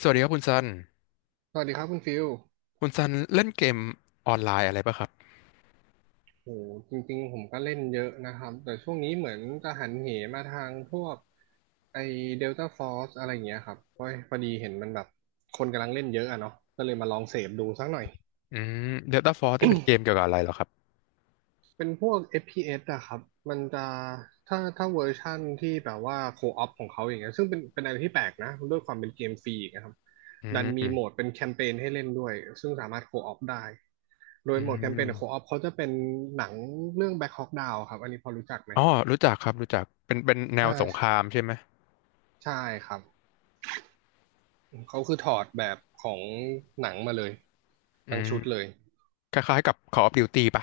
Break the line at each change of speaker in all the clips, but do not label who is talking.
สวัสดีครับคุณซัน
สวัสดีครับคุณฟิล
คุณซันเล่นเกมออนไลน์อะไรป่ะครับ
โอ้จริงๆ ผมก็เล่นเยอะนะครับ แต่ช่วงนี้เหมือนจะหันเหมาทางพวกไอเดลต้าฟอร์สอะไรอย่างเงี้ยครับเพราะพอดีเห็นมันแบบคนกำลังเล่นเยอะอะเนาะก็เลยมาลองเสพดูสักหน่อย
อืม Delta Force นี่เป็นเกมเกี่ยวกับอะไรเหรอครับ
เป็นพวก FPS อฟพีเอสอะครับ มันจะถ้าเวอร์ชั่นที่แบบว่าโคออปของเขาอย่างเงี้ยซึ่งเป็นอะไรที่แปลกนะด้วยความเป็นเกมฟรีอีกนะครับ
อื
ดันมีโหมด
ม
เป็นแคมเปญให้เล่นด้วยซึ่งสามารถโคออปได้ โด
อื
ยโหมดแคมเปญโคออ
ม
ปเขาจะเป็นหนังเรื่อง Black Hawk Down ครับ อันนี้พอรู้จักไหม
อ๋อรู้จักครับรู้จักเป็นแน
อ่
วสงค
า
รามใช่ไหม
ใช่ครับเขาคือถอดแบบของหนังมาเลย
อื
ทั้ง
ม
ชุดเลย
คล้ายๆกับ Call of Duty ป่ะ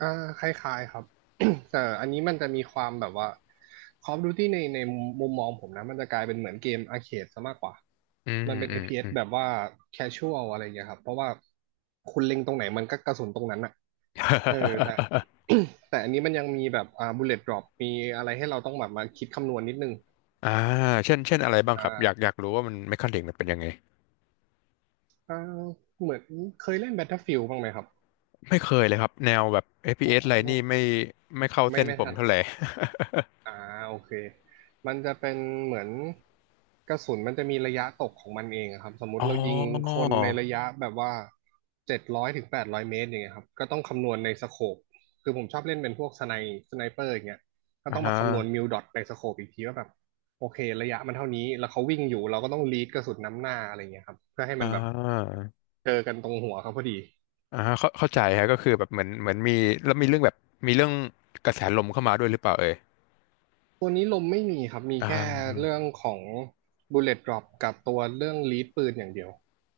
อ่าคล้ายๆครับ แต่อันนี้มันจะมีความแบบว่า Call of Duty ในมุมมองผมนะมันจะกลายเป็นเหมือนเกมอาร์เคดซะมากกว่า
อืม
มันเป็น
อืม
เ p s
อืม
แบบว่า casual อะไรอย่างเงี้ยครับเพราะว่าคุณเล็งตรงไหนมันก็กระสุนตรงนั้นอะเออแต่ แต่อันนี้มันยังมีแบบbullet drop มีอะไรให้เราต้องแบบมาคิดคำนวณนิดนึง
อ่าเช่นอะไรบ้าง
อ่
ครับอยาก
า
อยากรู้ว่ามันเมคานิกมันเป็นยังไง
อ่าเหมือนเคยเล่น Battlefield บ้างไหมครับ
ไม่เคยเลยครับแนวแบบเอฟพี
อ๋
เอสอะ
อ
ไรนี่ไม่ไม่เข้า
ไม่
เส้น
ไม่
ผม
ทัน
เท่าไหร่
อ่าโอเคมันจะเป็นเหมือนกระสุนมันจะมีระยะตกของมันเองอะครับสมมุ ติ
อ๋อ
เรายิงคนในระยะแบบว่าเจ็ดร้อยถึงแปดร้อยเมตรอย่างเงี้ยครับก็ต้องคำนวณในสโคปคือผมชอบเล่นเป็นพวกสไนเปอร์อย่างเงี้ยก็
อ่า
ต้อง
ฮะ
มาคำนวณมิลดอทในสโคปอีกทีว่าแบบโอเคระยะมันเท่านี้แล้วเขาวิ่งอยู่เราก็ต้องลีดกระสุนน้ำหน้าอะไรเงี้ยครับเพื่อให้
อ่
มันแบบ
า
เจอกันตรงหัวเขาพอดี
อ่าฮะเข้าใจฮะก็คือแบบเหมือนมีแล้วมีเรื่องแบบมีเรื่องกระแสลมเข้ามาด้วยหรือเปล่าเอ่ย
ตัวนี้ลมไม่มีครับ มี
อ่
แค่
า
เรื่องของ Bullet Drop กับตัวเรื่องลีดปืนอย่างเดียว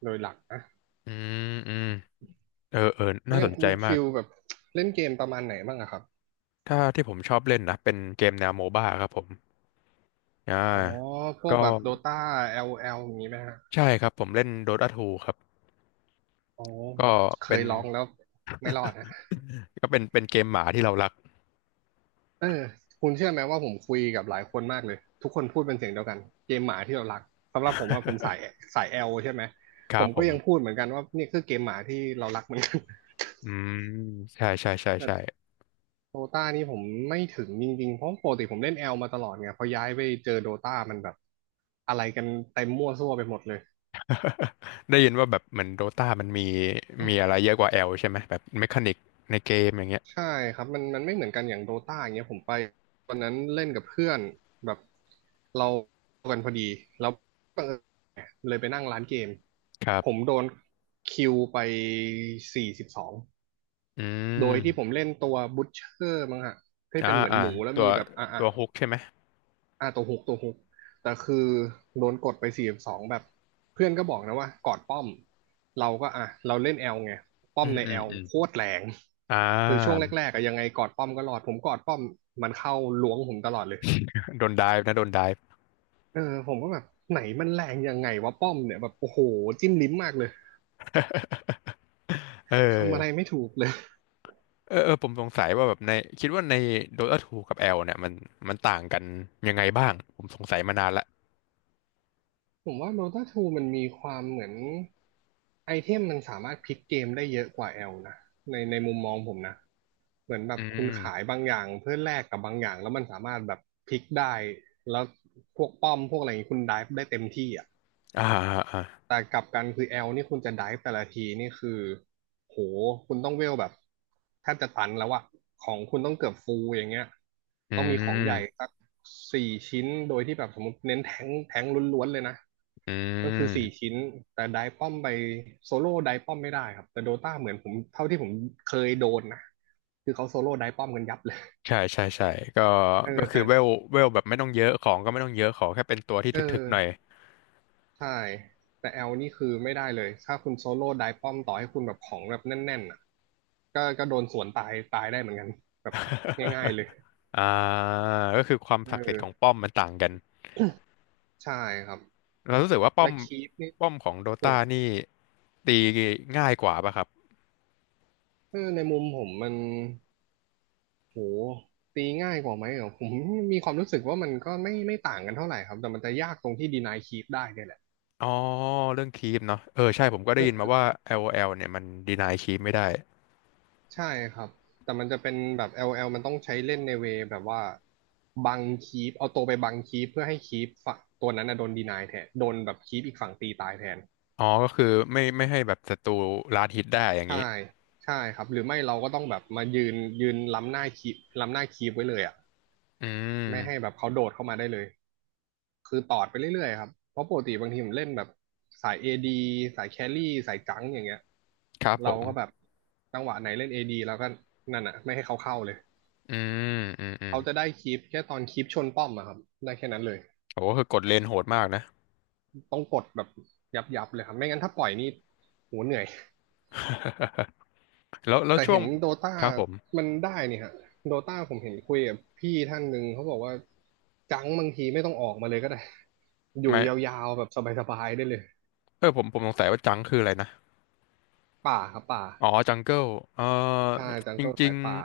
โดยหลักนะ
อืมอืมเออเออ
แล้ว
น่า
อ
ส
ย่าง
น
คุ
ใจ
ณ
มา
ฟิ
ก
ลแบบเล่นเกมประมาณไหนบ้างอะครับ
ถ้าที่ผมชอบเล่นนะเป็นเกมแนวโมบ้าครับผมอ่า
อ๋อพวก
ก็
แบบ Dota LOL อลแอลอย่างนี้ไหมฮะ
ใช่ครับผมเล่น Dota 2ครับ
อ๋อ
ก็
เค
เป็น
ยลองแล้วไม่รอดฮะ
ก็เป็นเกมหมาที่เรารัก
เออคุณเชื่อไหมว่าผมคุยกับหลายคนมากเลย ทุกคนพูดเป็นเสียงเดียวกัน เกมหมาที่เรารัก สำหรับผมว่าผมสา ยสาย L ใช่ไหม
ค
ผ
รับ
ม
ผ
ก็
ม
ยังพูดเหมือนกันว่านี่คือเกมหมาที่เรารักเหมือนกัน
อืมใช่ใช่ใช่ ใช่
เออ โดตานี่ผมไม่ถึงจริงๆ เพราะปกติผมเล่นแอลมาตลอดไงพอย้ายไปเจอโดตามันแบบอะไรกันเต็มมั่วซั่วไปหมดเลย
ได้ยินว่าแบบเหมือนโดตามันมีมีอะไรเยอะกว่าแอลใช่ไหมแบบเมคานิกในเกมอย่างเงี้ ย
ใช่ครับ มันไม่เหมือนกันอย่างโดตาอย่างเงี้ยผมไปวันนั้นเล่นกับเพื่อนแบบเรากันพอดี แล้วบังเอิญเลยไปนั่งร้านเกม
ครับ
ผมโดนคิวไปสี่สิบสอง
อื
โดยที่ผม
ม
เล่นตัวบุชเชอร์มั้งฮะที่
อ่า
เป็นเหมือน
อ่า
หมูแล้ว
ตัว
มีแบบอ่ะ
ตั
อ่ะ
วฮุกใช่ไหม
อ่าตัวฮุกตัวฮุกแต่คือโดนกดไปสี่สองแบบเพื่อนก็บอกนะว่ากอดป้อมเราก็อ่ะเราเล่นแอลไงป้
อื
อม
ม
ใน
อื
แอ
ม
ล
อืม
โคตรแรง
อ่
คือช่วง
า
แรกๆอะยังไงกอดป้อมก็รอดผมกอดป้อมมันเข้าล้วงผมตลอดเลย
โดนไดฟ์นะโดนไดฟ์
เออผมก็แบบไหนมันแรงยังไงวะป้อมเนี่ยแบบโอ้โหจิ้มลิ้มมากเลย
เอ
ทำอะไร
อ
ไม่ถูกเลย
เออเออผมสงสัยว่าแบบในคิดว่าใน Dota ทูกับ L เนี่ยมัน มันต่างกันยังไงบ้างผมสงสัยมานานละ
ผมว่า Dota ทูมันมีความเหมือนไอเทมมันสามารถพลิกเกมได้เยอะกว่า L นะในมุมมองผมนะเหมือนแบ
อื
บคุณขาย
ม
บางอย่างเพื่อแลกกับบางอย่างแล้วมันสามารถแบบพลิกได้แล้วพวกป้อมพวกอะไรอย่างนี้คุณไดฟ์ได้เต็มที่อ่ะ
อ่าอ่าอ่า
แต่กลับกันคือแอลนี่คุณจะไดฟ์แต่ละทีนี่คือโหคุณต้องเวลแบบแทบจะตันแล้วอะของคุณต้องเกือบฟูลอย่างเงี้ย
อื
ต้องมีของใหญ่
ม
สักสี่ชิ้นโดยที่แบบสมมติเน้นแทงค์แทงค์ล้วนๆเลยนะ
อื
ก็คือสี่
ม
ชิ้นแต่ไดฟ์ป้อมไปโซโล่ไดฟ์ป้อมไม่ได้ครับแต่โดตาเหมือนผมเท่าที่ผมเคยโดนนะคือเขาโซโล่ไดฟ์ป้อมกันยับเลย
ใช่ใช่ใช่ก็
เออ
ก็คือ
แต่
เวลเวลแบบไม่ต้องเยอะของก็ไม่ต้องเยอะขอแค่เป็นตัวที่
เอ
ถึกๆหน่อย
อ ใช่แต่แอลนี่คือไม่ได้เลยถ้าคุณโซโล่ไดป้อมต่อให้คุณแบบของแบบแน่นๆอ่ะก็ก็โดนสวนตายตายได้เหมือนกันแบบง่ายๆเลย
อ่าก็คือความ
เอ
ศักดิ์สิทธิ์ข
อ
องป้อมมันต่างกัน
ใช่ครับ
เรารู้สึกว่าป้อ
และ
ม
คีปนี่
ป้อมของโด
โห
ตา
ด
นี่ตีง่ายกว่าป่ะครับ
เออในมุมผมมันโหตีง่ายกว่าไหมเหรอผมมีความรู้สึกว่ามันก็ไม่ต่างกันเท่าไหร่ครับแต่มันจะยากตรงที่ดีนายคีปได้เนี่ยแหละ
อ๋อเรื่องคีปเนาะเออใช่ผมก็ได้ยิน
เออ
มาว่า LOL เนี่ยมันดีนายคีปไม่ได้
ใช่ครับแต่มันจะเป็นแบบ LL มันต้องใช้เล่นในเวย์แบบว่าบังคีปเอาตัวไปบังคีปเพื่อให้คีปฝั่งตัวนั้นนะโดนดีนายแทนโดนแบบคีปอีกฝั่งตีตายแทน
อ๋อก็คือไม่ไม่ให้แบบศัตรูลาดฮิตได้อย่างนี้
ใช่ใช่ครับหรือไม่เราก็ต้องแบบมายืนยืนล้ำหน้าคีปล้ำหน้าคีปไว้เลยอ่ะ
อื
ไม่ให้
ม
แบบเขาโดดเข้ามาได้เลยคือตอดไปเรื่อยๆครับเพราะปกติบางทีผมเล่นแบบสาย AD สายแครี่สายจังอย่างเงี้ย
ครับผ
เรา
ม
ก็แบบจังหวะไหนเล่น AD แล้วก็นั่นอ่ะไม่ให้เขาเข้าเลย
อืมอืมอืม
เขาจะได้คลิปแค่ตอนคลิปชนป้อมอะครับได้แค่นั้นเลย
โอ้คือกดเลนโหดมากนะ
ต้องกดแบบยับๆเลยครับไม่งั้นถ้าปล่อยนี่โหเหนื่อย
แล้วแล้ว
แต่
ช่ว
เห็
ง
นโดตา
ครับผม
มันได้นี่ฮะโดตาผมเห็นคุยกับพี่ท่านหนึ่งเขาบอกว่าจังบางทีไม่ต้องออกมาเลยก็ได้อยู่
ไม่
ยาวๆแบบสบายๆได้เลย
เออผมผมสงสัยว่าจังคืออะไรนะ
ป่าครับป่า
อ๋อจังเกิลเออ
ใช่จัง
จ
ก็
ริ
สา
ง
ยป่า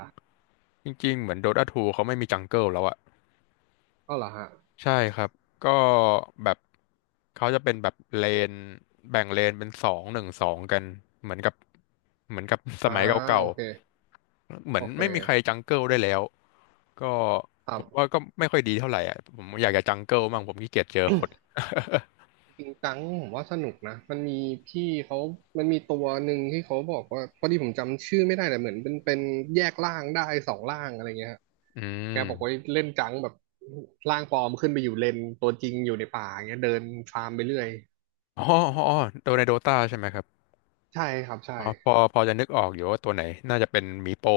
ๆจริงๆเหมือนโดตาูเขาไม่มีจังเกิลแล้วอะ
ก็เหรอฮะ
ใช่ครับก็แบบเขาจะเป็นแบบเลนแบ่งเลนเป็นสองหนึ่งสองกันเหมือนกับเหมือนกับ ส
อ่า
มัยเก่า
โอเค
ๆเหมื
โอ
อน
เค
ไม่มีใครจังเกิลได้แล้วก็
ครั
ผมว่า
บ
ก็ไม่ค่อยดีเท่าไหร่อ่ะผมอยากจะจังเกิลมั่งผมขี้เกียจเจอคน
ปิงกังผมว่าสนุกนะมันมีพี่เขามันมีตัวหนึ่งที่เขาบอกว่าพอดีผมจำชื่อไม่ได้แต่เหมือนเป็นแยกร่างได้สองร่างอะไรเงี้ยฮะ
อื
แกบอกว่า
ม
เล่นจังแบบร่างปลอมขึ้นไปอยู่เลนตัวจริงอยู่ในป่าเงี้ยเดินฟาร์มไปเรื่อย
อ๋ออ๋ออ๋อโดในโดตาใช่ไหมครับ
ใช่ครับใช่
อ๋อพอจะนึกออกอยู่ว่าตัวไหนน่าจะเป็นมีโป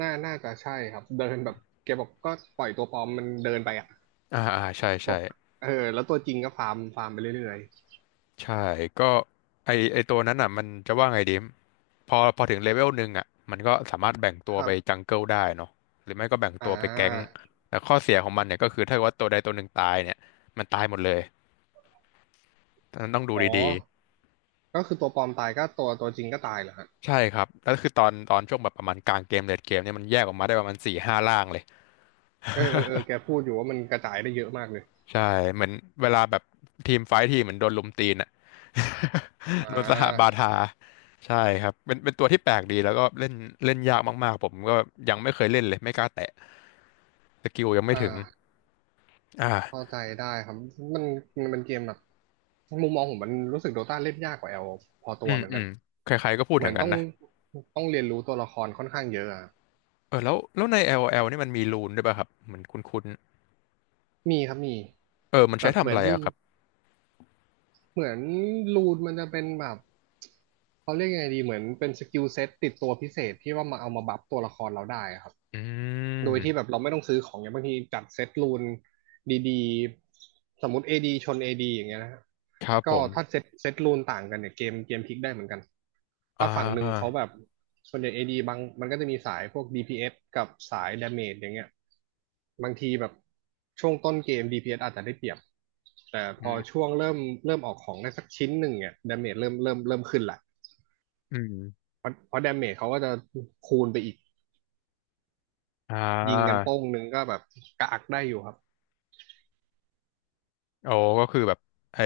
น่าจะใช่ครับเดินแบบแกบอกก็ปล่อยตัวปลอมมันเดินไปอ่ะ
อ่าอ่าใช่
บ
ใช่
อกเออแล้วตัวจริงก็ฟาร์มไปเรื่อย
ใช่ก็ไอไอตัวนั้นอ่ะมันจะว่าไงดีพอถึงเลเวลหนึ่งอ่ะมันก็สามารถแบ่ง
ๆ
ตั
ค
ว
รั
ไป
บ
จังเกิลได้เนาะหรือไม่ก็แบ่ง
อ่
ตัวไปแก๊ง
า
แต่ข้อเสียของมันเนี่ยก็คือถ้าเกิดว่าตัวใดตัวหนึ่งตายเนี่ยมันตายหมดเลยนั้นต้องดู
อ๋อ
ดี
ก็คือตัวปลอมตายก็ตัวจริงก็ตายเหรอฮะ
ๆใช่ครับแล้วคือตอนช่วงแบบประมาณกลางเกมเลดเกมเนี่ยมันแยกออกมาได้ประมาณสี่ห้าล่างเลย
เออแกพูดอยู่ว่ามันกระจายได้เยอะมากเลย
ใช่เหมือนเวลาแบบทีมไฟท์ทีเหมือนโดนลุมตีนอ่ะ
อ่
โดนสหบา
า
ทาใช่ครับเป็นตัวที่แปลกดีแล้วก็เล่นเล่นยากมากๆผมก็ยังไม่เคยเล่นเลยไม่กล้าแตะสกิลยังไม่
อ่
ถึง
าเข้า
อ่า
ใจได้ครับมันมันเป็นเกมแบบมุมมองผมมันรู้สึกโดต้าเล่นยากกว่าแอลพอตั
อื
ว
ม
เหมือน
อื
กั
ม
น
ใครๆก็พูด
เห
อ
มือ
ย่าง
น
นั้
ต้
น
อง
นะ
เรียนรู้ตัวละครค่อนข้างเยอะอะ
เออแล้วแล้วใน LOL นี่มันมีรูนด้วยป่ะครับเหมือนคุ้น
มีครับมี
ๆเออมัน
แต่
ใช้
เห
ทำ
มื
อะ
อน
ไรอะครับ
เหมือนรูนมันจะเป็นแบบเขาเรียกยังไงดีเหมือนเป็นสกิลเซ็ตติดตัวพิเศษที่ว่ามาเอามาบัฟตัวละครเราได้อะครับ
อื
โดยที่แบบ
ม
เราไม่ต้องซื้อของอย่างบางทีจัดเซตรูนดีๆสมมติ AD ชน AD อดีอย่างเงี้ยนะฮะ
ครับผ
ก็
ม
ถ้าเซตรูนต่างกันเนี่ยเกมพลิกได้เหมือนกัน
อ่
ถ้าฝั่งหนึ่งเขา
า
แบบส่วนใหญ่ AD บางมันก็จะมีสายพวก DPS กับสาย Damage อย่างเงี้ยบางทีแบบช่วงต้นเกม DPS อสอาจจะได้เปรียบแต่พ
อื
อ
ม
ช่วงเริ่มเริ่มออกของได้สักชิ้นหนึ่งเนี่ยดาเมจเริ่มขึ้นละ
อืม
เพราะดาเมจเขาก็จะคูณไปอีก
อ่า
ยิงกันโป้งหนึ่งก็แบบกากได้อยู่ครับ
โอ้ก็คือแบบไอ้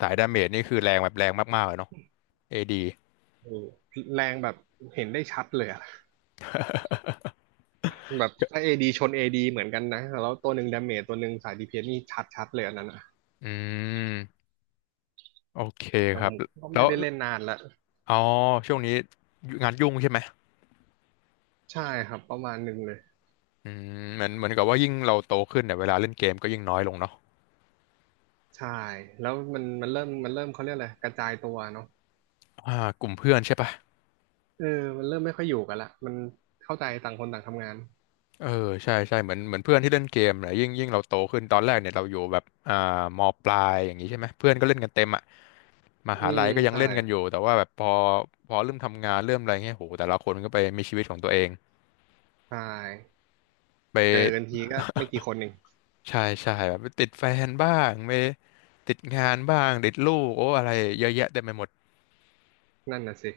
สายดาเมจนี่คือแรงแบบแรงมากๆเลยเนาะ AD อดี
โอ้แรงแบบเห็นได้ชัดเลยอะแบบถ้าเอดีชนเอดีเหมือนกันนะแล้วตัวหนึ่งดาเมจตัวหนึ่งสายดีเพนนี่ชัดเลยอันนั้นอะ
อืมโอเค
แต่
ครั
ผ
บ
มก็
แล้
ไม่
ว
ได้เล่นนานละ
อ๋อช่วงนี้งานยุ่งใช่ไหม
ใช่ครับประมาณหนึ่งเลย
อืมเหมือนเหมือนกับว่ายิ่งเราโตขึ้นเนี่ยเวลาเล่นเกมก็ยิ่งน้อยลงเนาะ
ใช่แล้วมันเริ่มเขาเรียกอะไรกระจายตัวเนาะ
อ่ากลุ่มเพื่อนใช่ปะ
เออมันเริ่มไม่ค่อยอยู่กันละมันเข้าใจต่างคนต่างทำงาน
เออใช่ใช่เหมือนเหมือนเพื่อนที่เล่นเกมเนี่ยยิ่งยิ่งเราโตขึ้นตอนแรกเนี่ยเราอยู่แบบอ่ามปลายอย่างนี้ใช่ไหมเพื่อนก็เล่นกันเต็มอะม
อื
หาลั
ม
ยก็ยัง
ใช่
เล่นกันอยู่แต่ว่าแบบพอพอเริ่มทำงานเริ่มอะไรเงี้ยโหแต่ละคนก็ไปมีชีวิตของตัวเอง
ใช่เจอกัน
ไป
ทีก็ไม่กี่คนเอง
ใช่ใช่แบบติดแฟนบ้างไม่ติดงานบ้างติดลูกโอ้อะไรเยอะแยะเต็มไปหมด
นั่นน่ะสิ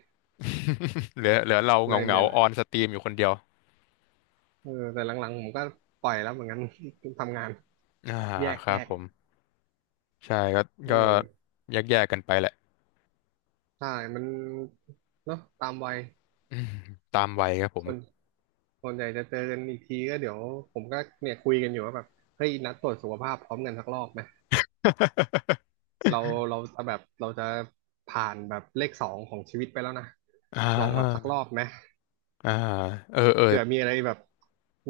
เหลือเหลือเราเห
เล
งา
ย
เหงา
เนี่ยแห
อ
ละ
อนสตรีมอยู่คนเดียว
เออแต่หลังๆผมก็ปล่อยแล้วเหมือนกัน ทำงาน
อ่า
แยก
ค
แย
รับ
ก
ผมใช่ก็
เอ
ก็
อ
แยกแยกกันไปแหละ
ใช่ มันเนาะตามวัย
อืมตามวัยครับผม
ส่ว นส่วนใหญ่จะเจอกันอีกทีก็เดี๋ยวผมก็เนี่ยคุยกันอยู่ว่าแบบเฮ้ยนัดตรวจสุขภาพพร้อมกันสักรอบไหมเราเราจะแบบเราจะผ่านแบบเลขสองของชีวิตไปแล้วนะ
อ่
ลองแบบสั
า
กรอบไหม
อ่าเออเออ
เผื่อมีอะไรแบบ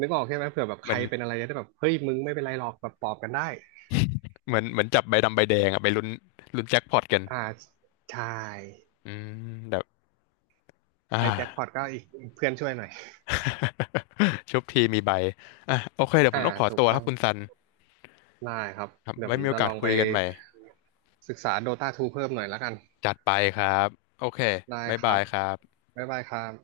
นึกออกใช่ไหมเผื่อแบบ
เห
ใค
มือ
ร
น
เป็นอะไรจะได้แบบเฮ้ยมึงไม่เป็นไรหรอกแบบปลอบกันได้
เหมือนเหมือนจับใบดำใบแดงอะไปลุ้นลุ้นแจ็คพอตกัน
อ่าใช่
อืมแบบอ่า
ไอ้แจ็คพอตก็อีกเพื่อนช่วยหน่อย
ชุบทีมีใบอ่ะโอเคเดี๋ยวผ
อ่า
มต้องขอ
ถูก
ตัวค
ต้อ
รับ
ง
คุณซัน
ได้ครับ
ครับ
เดี๋ยว
ไว้
ผม
มีโอ
จะ
กา
ล
ส
อง
คุ
ไป
ยกันใหม่
ศึกษาโดตาทูเพิ่มหน่อยแล้วกัน
จัดไปครับโอเค
ได้
บ๊าย
ค
บา
รับ
ยครับ
บ๊ายบายครับ